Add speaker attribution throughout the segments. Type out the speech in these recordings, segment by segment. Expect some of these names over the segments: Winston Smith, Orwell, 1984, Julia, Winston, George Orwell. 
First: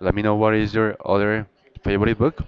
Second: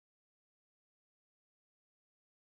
Speaker 1: let me know what is your other favorite book?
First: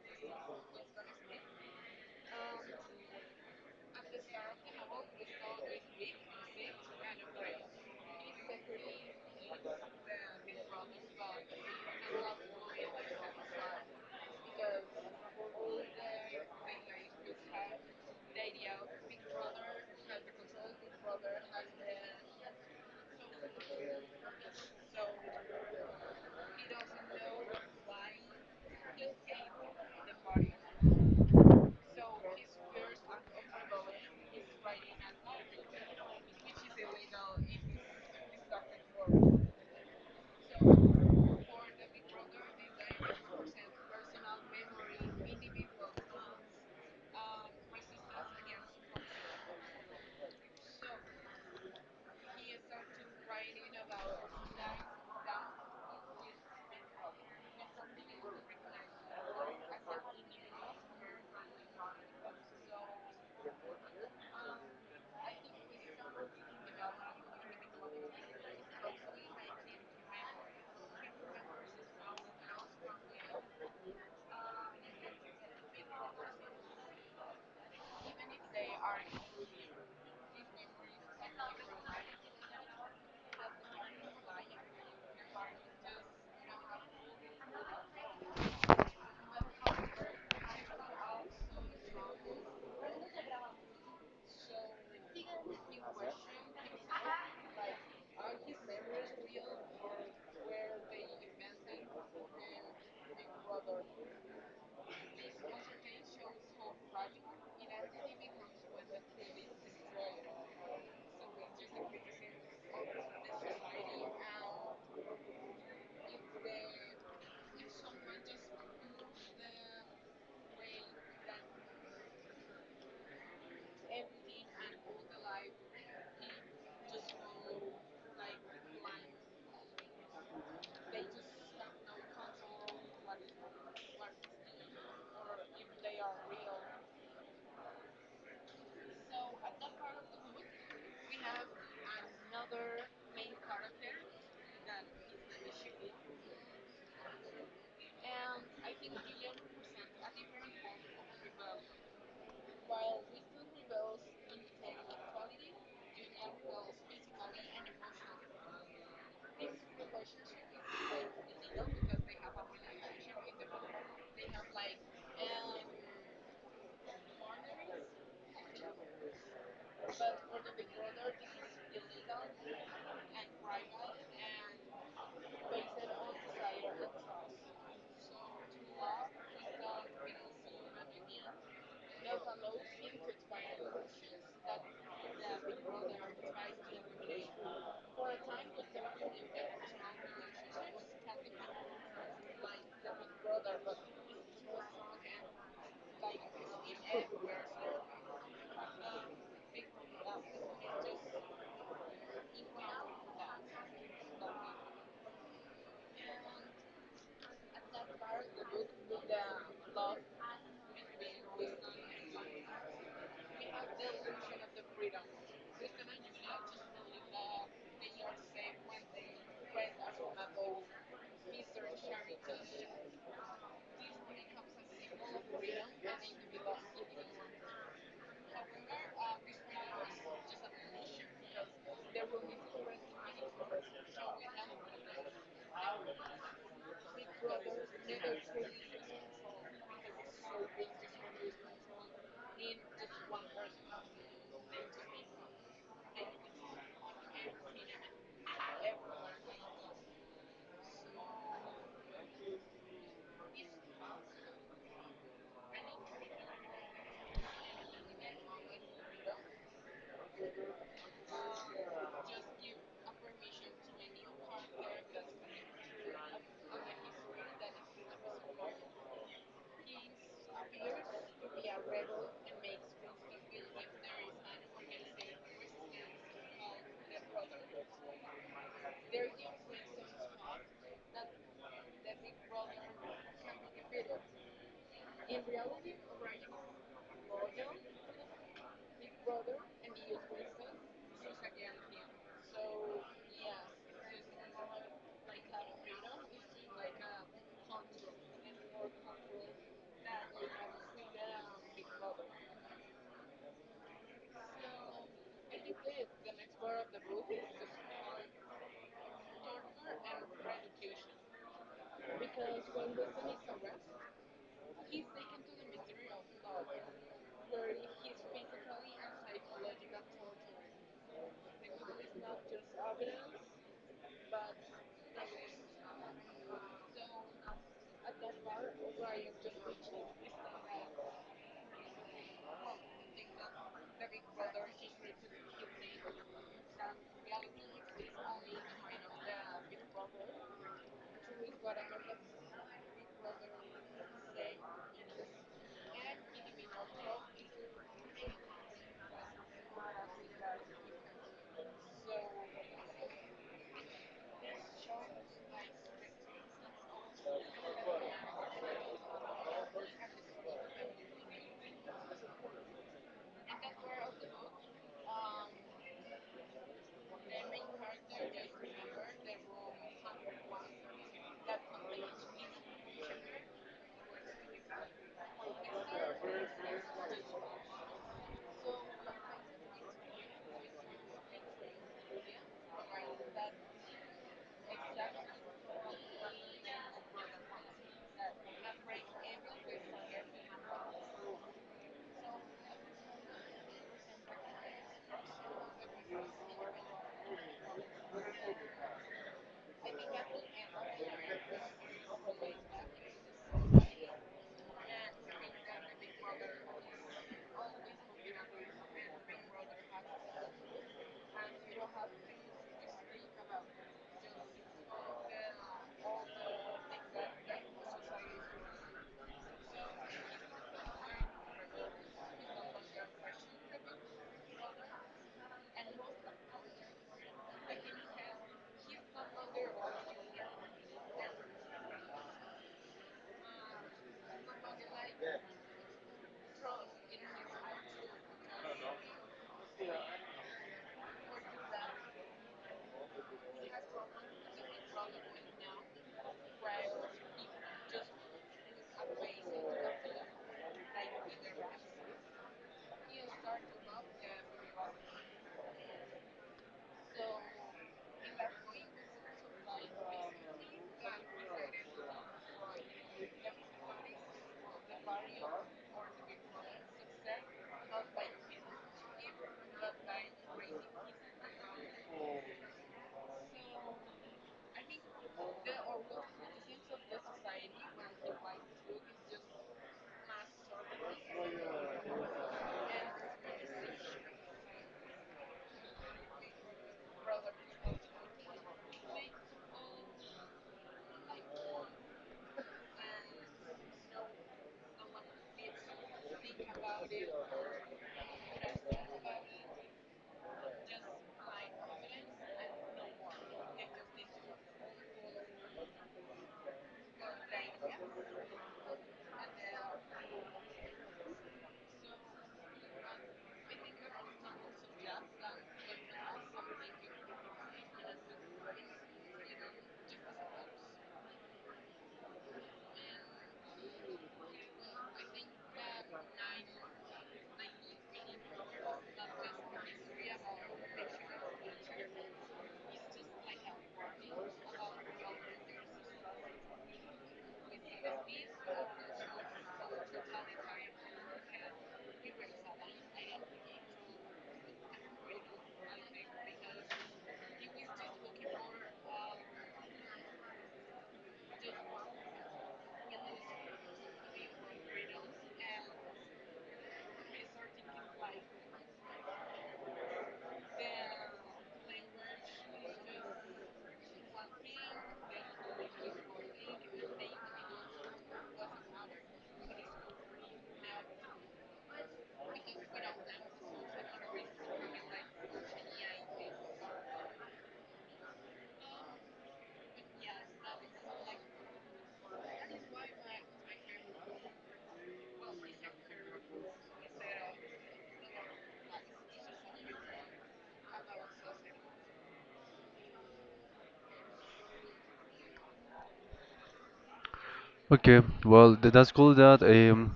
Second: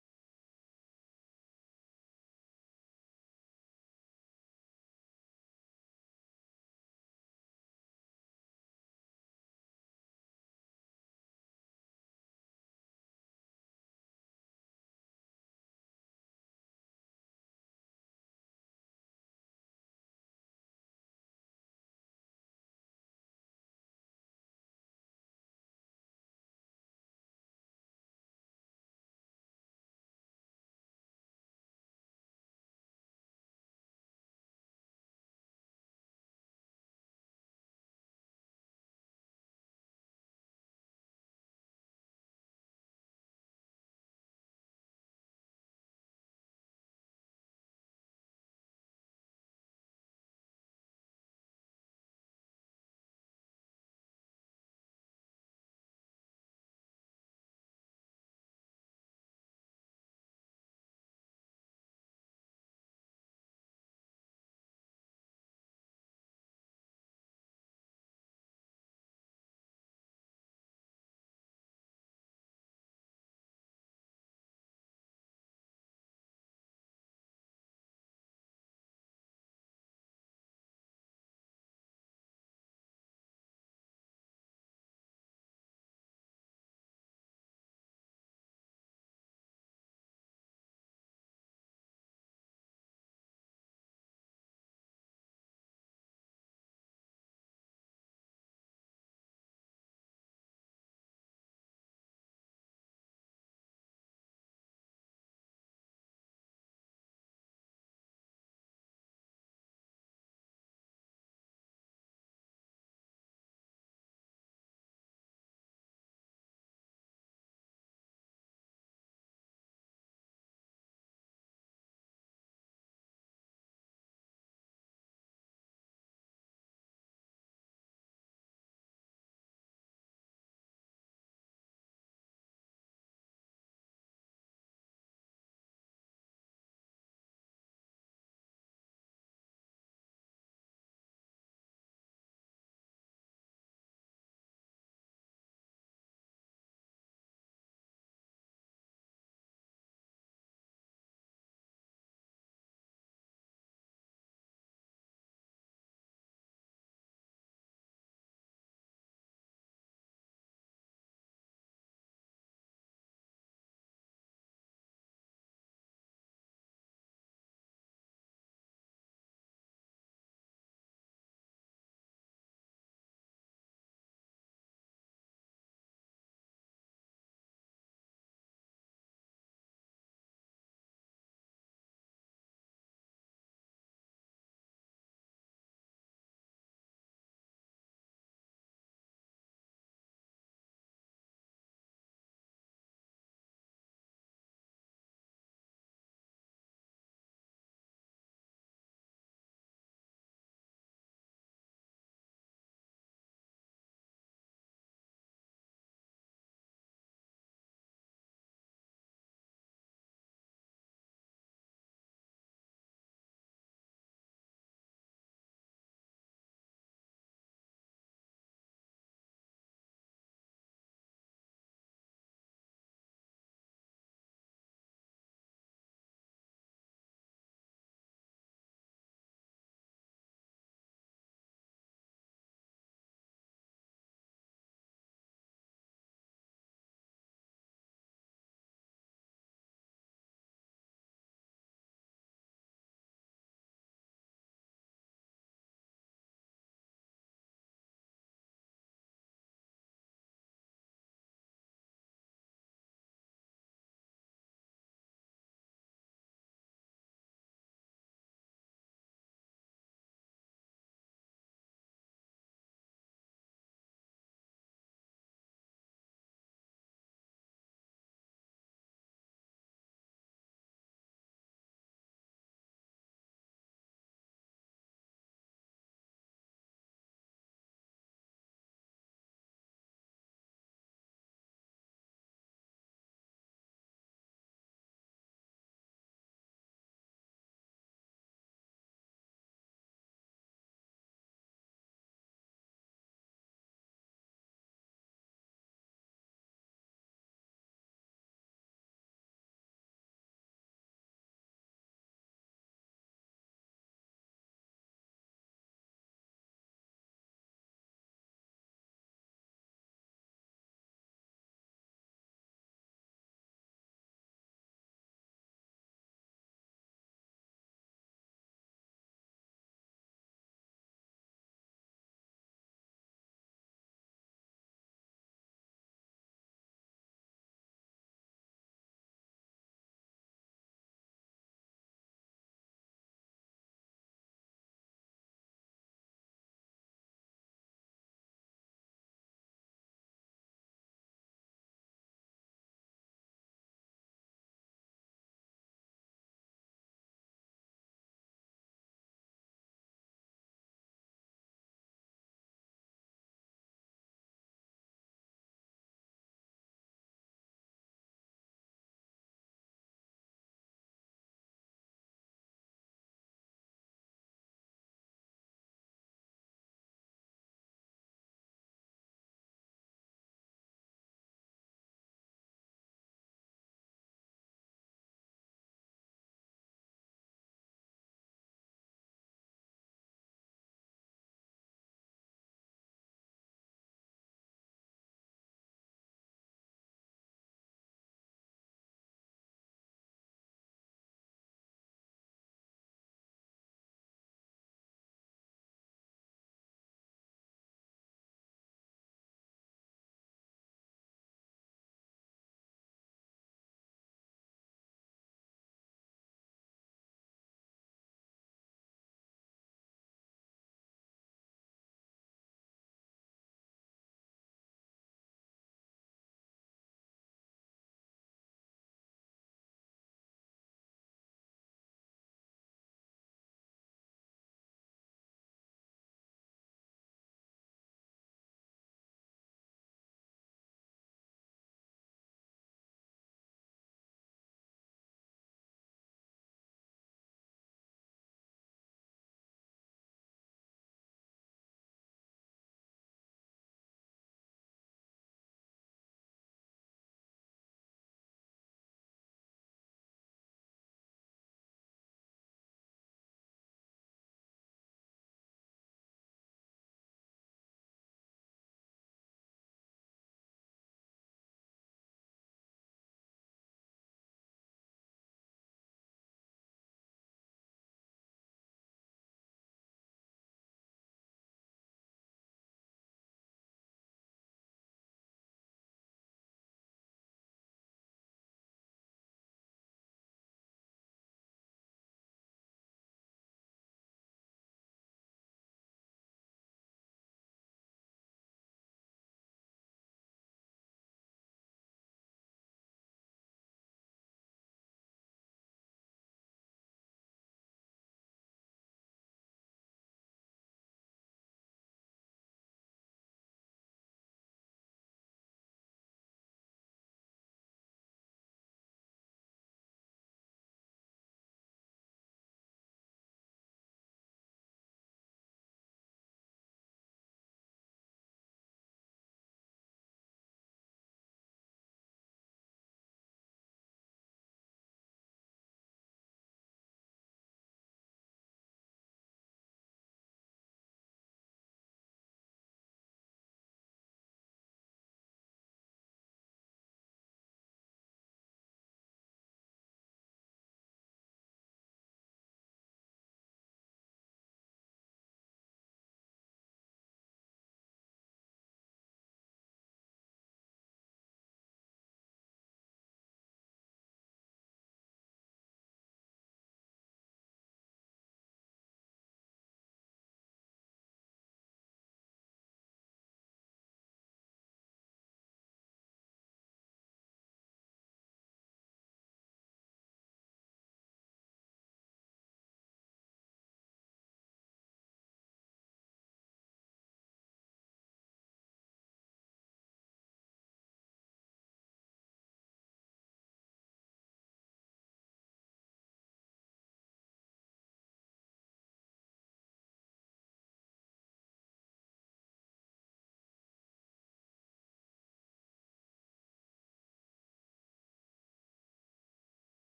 Speaker 1: Okay, well, that's cool that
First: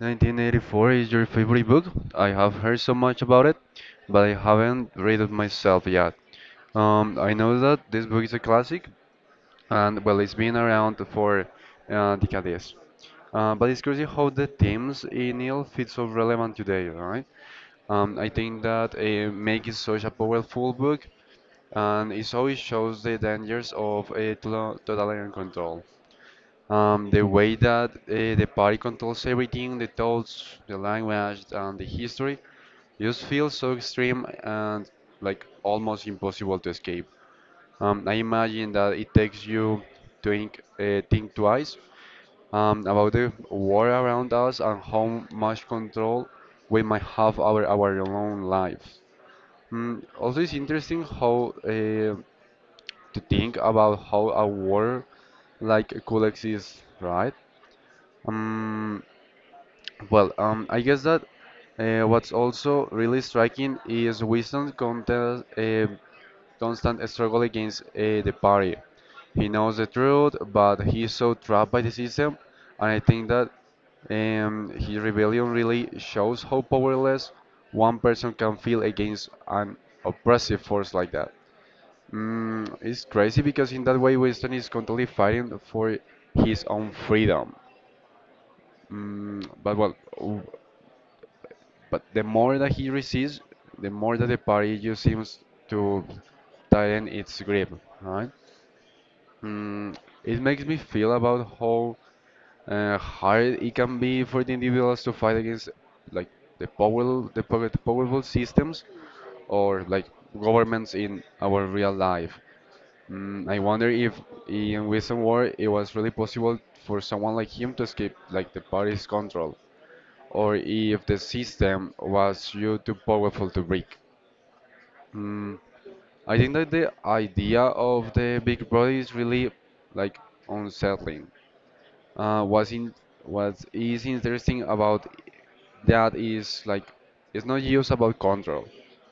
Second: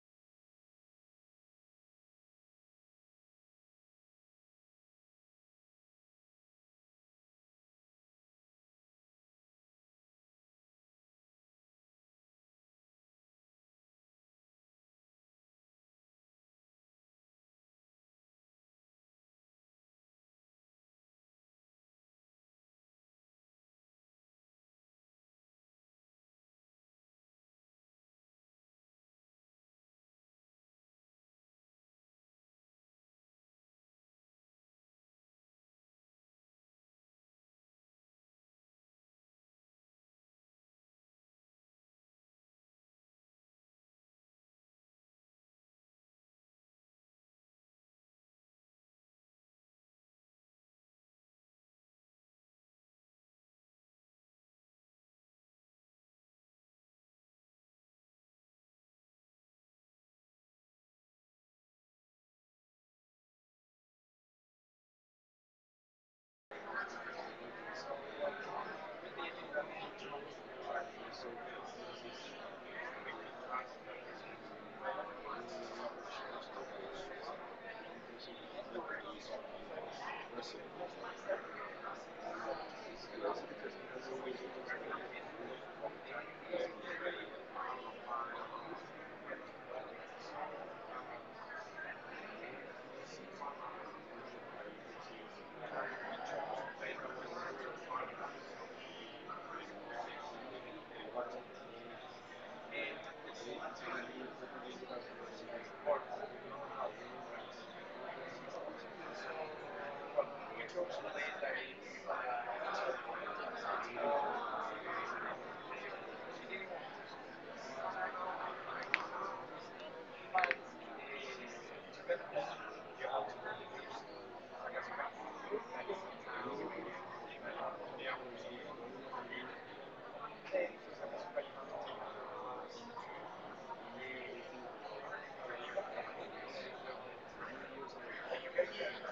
Speaker 1: 1984 is your favorite book. I have heard so much about it, but I haven't read it myself yet. I know that this book is a classic, and well, it's been around for decades. But it's crazy how the themes in it feel so relevant today, right? I think that make it such a powerful book, and it always shows the dangers of a totalitarian control. The way that the party controls everything, the thoughts, the language, and the history, just feels so extreme and like almost impossible to escape. I imagine that it takes you to think twice about the war around us and how much control we might have over our own lives. Mm, also, it's interesting how. To think about how a world like could exist, right? Um, I guess that what's also really striking is Winston's constant struggle against the party. He knows the truth, but he's so trapped by the system, and I think that his rebellion really shows how powerless one person can feel against an oppressive force like that. Mm, it's crazy because in that way Winston is constantly fighting for his own freedom. Mm, but well, but the more that he receives, the more that the party just seems to tighten its grip, right? Mm, it makes me feel about how hard it can be for the individuals to fight against like the powerful systems or like governments in our real life. Mm, I wonder if in recent war it was really possible for someone like him to escape like the party's control, or if the system was too powerful to break. Mm, I think that the idea of the big brother is really like unsettling. Uh, what's in what is interesting about that is like it's not just about control.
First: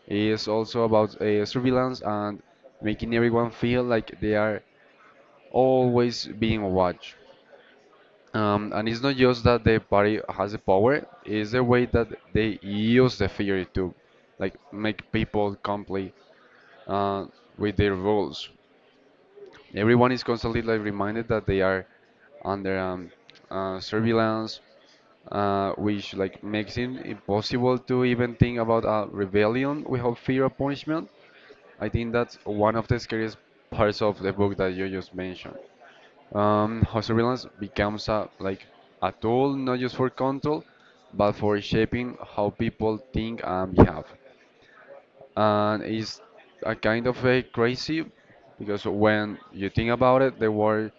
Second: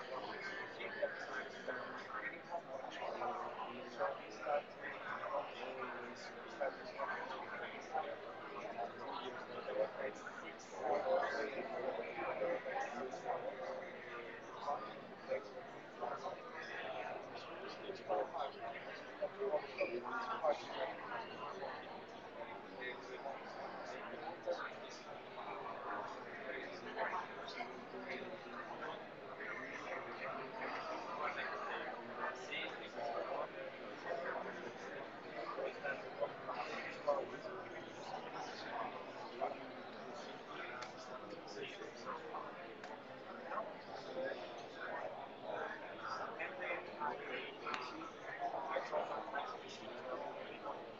Speaker 1: It's also about surveillance and making everyone feel like they are always being watched. And it's not just that the party has the power, it's the way that they use the theory to like make people comply uh, with their rules. Everyone is constantly like reminded that they are under surveillance, which like makes it impossible to even think about a rebellion without fear of punishment. I think that's one of the scariest parts of the book that you just mentioned. How surveillance becomes a like a tool not just for control, but for shaping how people think and behave. And it's a kind of a crazy because when you think about it, the world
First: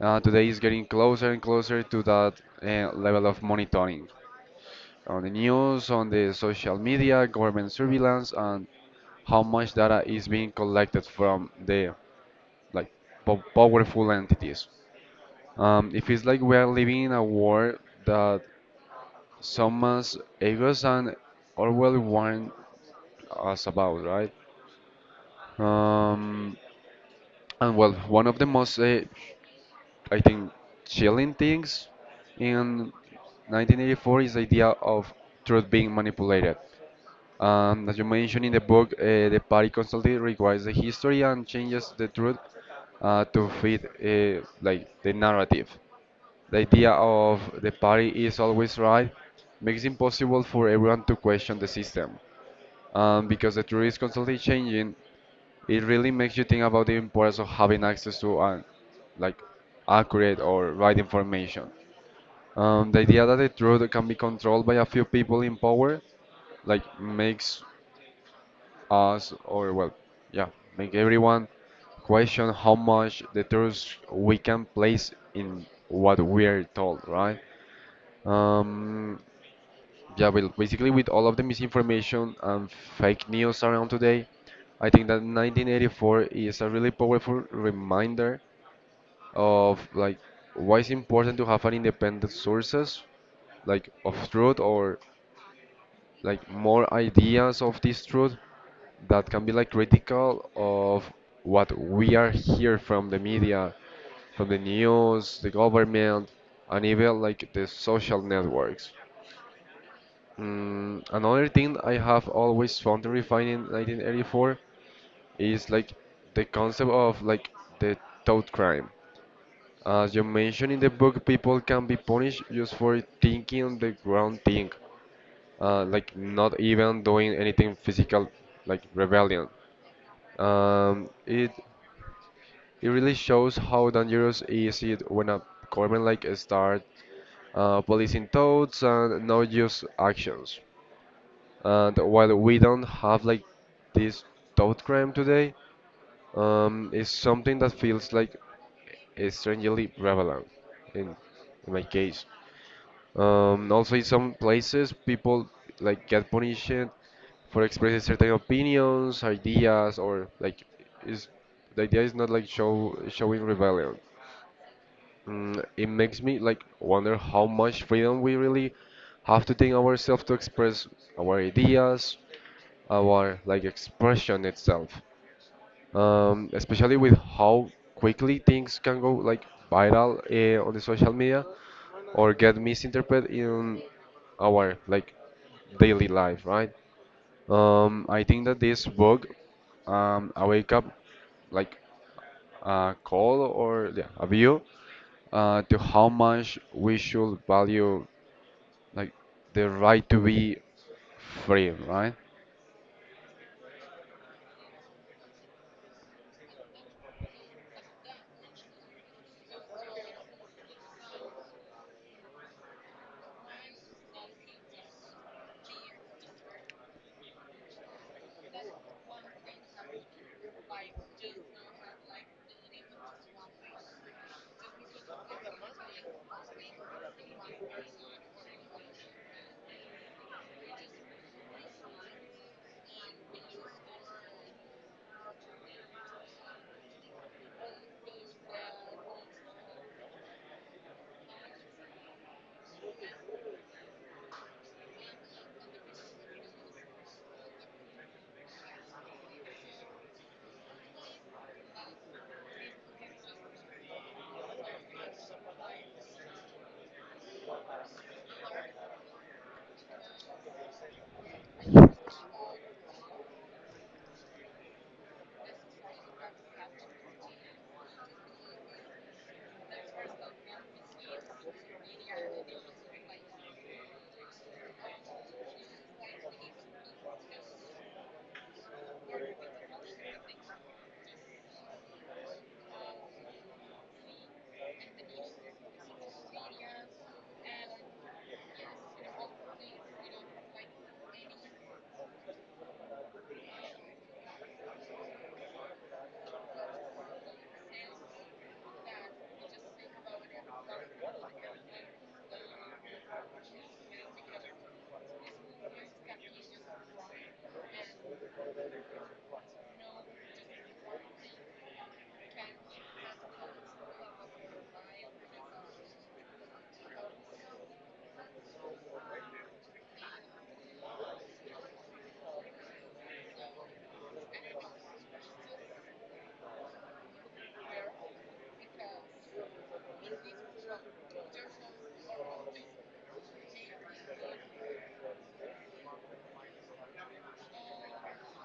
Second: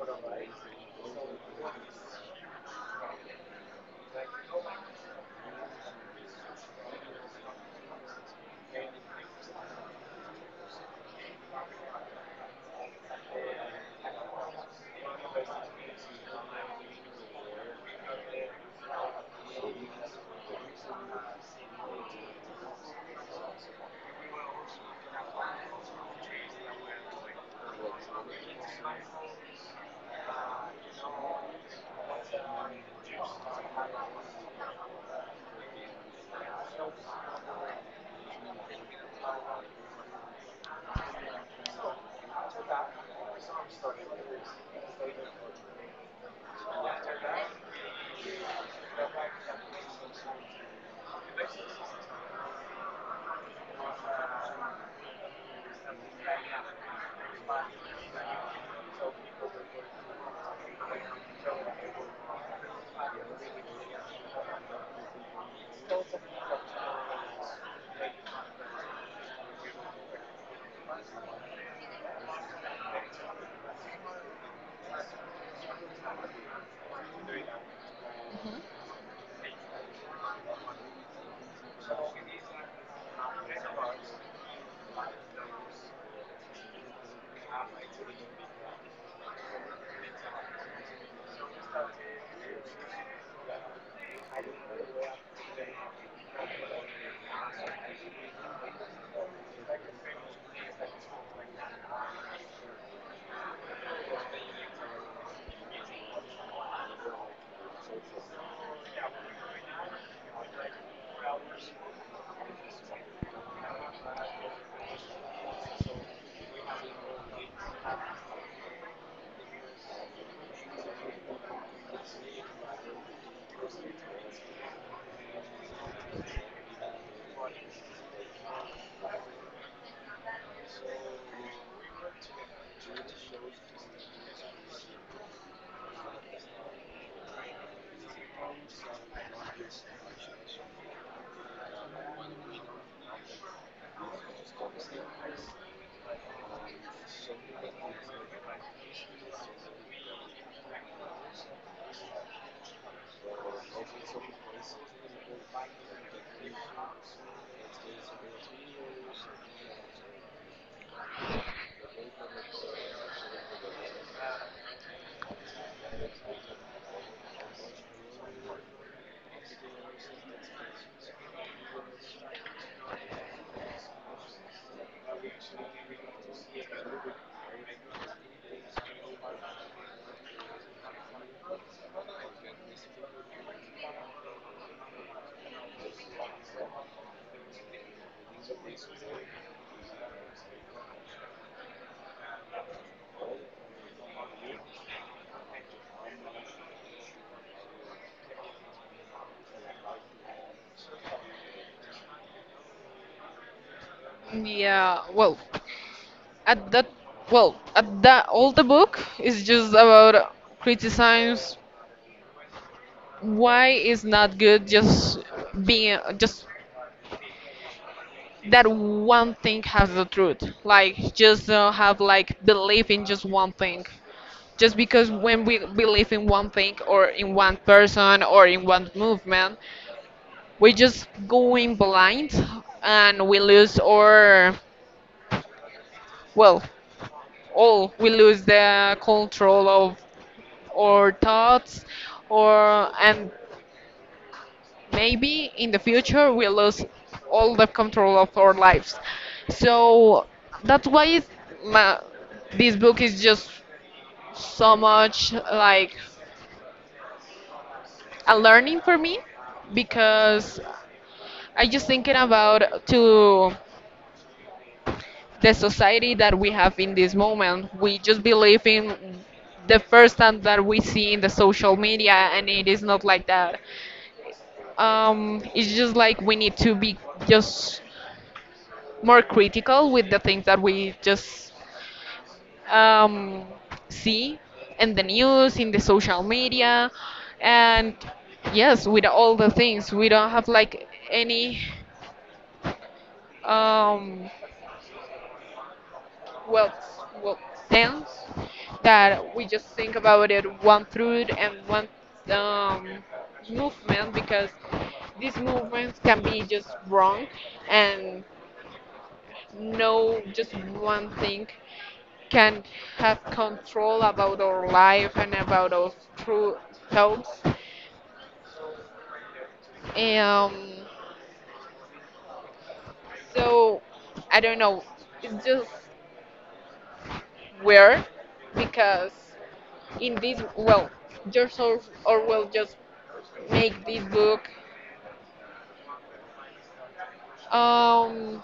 Speaker 1: today is getting closer and closer to that level of monitoring on the news, on the social media, government surveillance, and how much data is being collected from the like powerful entities. It feels like we are living in a world that someone's egos and Orwell warned us about, right? Um, and well, one of the most, I think, chilling things in 1984 is the idea of truth being manipulated. As you mentioned in the book, the party constantly rewrites the history and changes the truth to fit like the narrative. The idea of the party is always right makes it impossible for everyone to question the system. Because the truth is constantly changing, it really makes you think about the importance of having access to an, like accurate or right information. The idea that the truth can be controlled by a few people in power, like makes us or well, yeah, make everyone question how much the truth we can place in what we're told, right? Um, Yeah, well, basically with all of the misinformation and fake news around today, I think that 1984 is a really powerful reminder of like why it's important to have an independent sources like of truth or like more ideas of this truth that can be like critical of what we are here from the media, from the news, the government, and even like the social networks. Mm, another thing I have always found terrifying in 1984 is like the concept of like the thought crime. As you mentioned in the book, people can be punished just for thinking the wrong thing, like not even doing anything physical, like rebellion. Um, it it really shows how dangerous is it when a government like start policing thoughts and not just actions. And while we don't have like this thought crime today, it's something that feels like strangely prevalent in, in my case. Also, in some places, people like get punished for expressing certain opinions, ideas, or like is the idea is not like showing rebellion. Mm, it makes me like wonder how much freedom we really have to think ourselves to express our ideas, our like expression itself especially with how quickly things can go like viral on the social media or get misinterpreted in our like daily life, right? I think that this book a wake up like a call or yeah, a view to how much we should value like the right to be free, right?
Speaker 2: Yeah, well, at that, all the book is just about criticize why is not good just being just that one thing has the truth. Like just don't have like belief in just one thing. Just because when we believe in one thing or in one person or in one movement, we just going blind and we lose our well all we lose the control of or thoughts or and maybe in the future we lose all the control of our lives so that's why ma- this book is just so much like a learning for me because I just thinking about to the society that we have in this moment we just believe in the first time that we see in the social media and it is not like that. It's just like we need to be just more critical with the things that we just um, see in the news, in the social media, and yes, with all the things. We don't have like any um, well, well sense that we just think about it one through and one um, movement because these movements can be just wrong and no just one thing can have control about our life and about our true thoughts. Um, so I don't know. It's just weird because in this George Or- Orwell just make this book um,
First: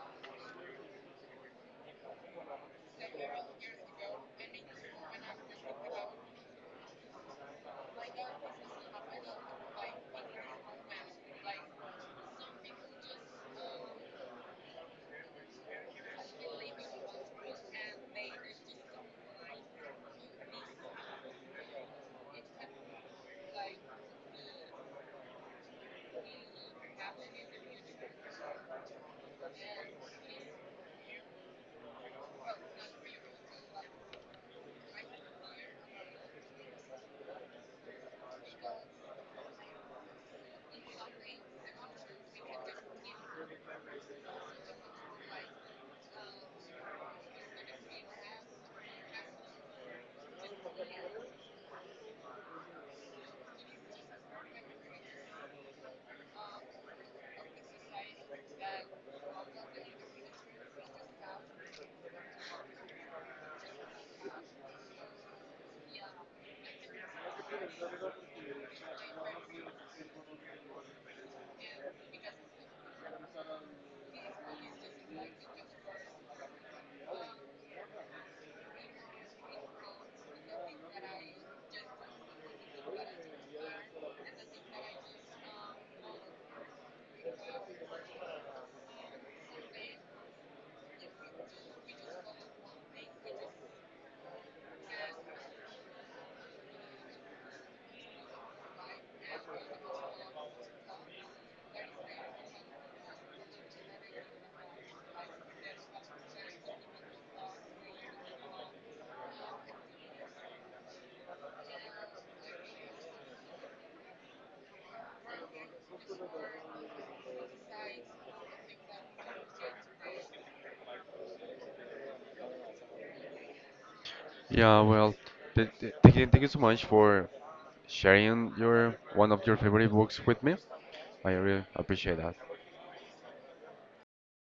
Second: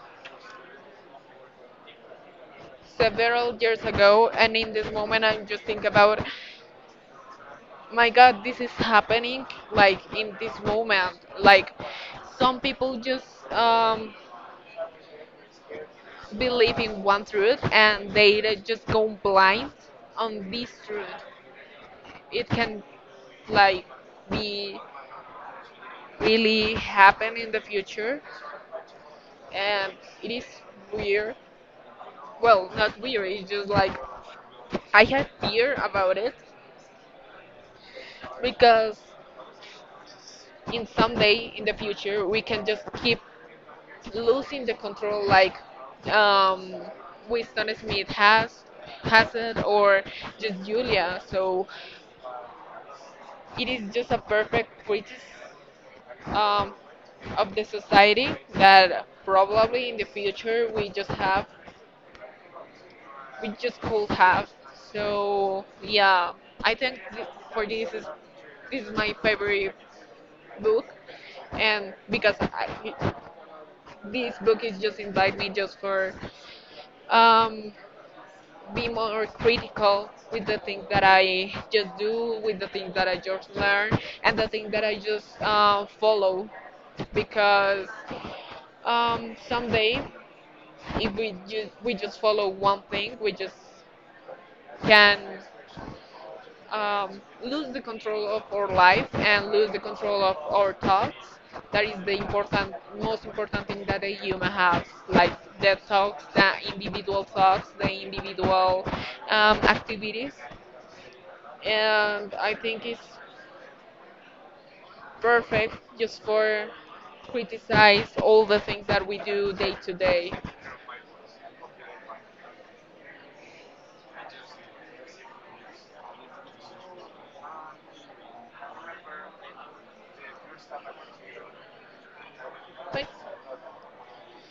Speaker 2: several years ago, and in this moment I just think about my god this is happening like in this moment like some people just believe in one truth and they just go blind on this truth. It can like be really happen in the future and it is weird, well not weird it's just like I had fear about it because in some day in the future we can just keep losing the control like um, Winston Smith has it or just Julia. So it is just a perfect critic um, of the society that probably in the future we just could have. So yeah, I for this is my favorite book and because this book is just invite me just for um be more critical with the things that I just do, with the things that I just learn, and the things that I just follow. Because someday, if we just follow one thing, we just can lose the control of our life and lose the control of our thoughts. That is most important thing that a human has, like the thoughts, the individual activities and I think it's perfect just for criticize all the things that we do day to day.
Speaker 1: Yeah, well, thank you so much for sharing your one of your favorite books with me. I really appreciate that.
Speaker 2: Thanks.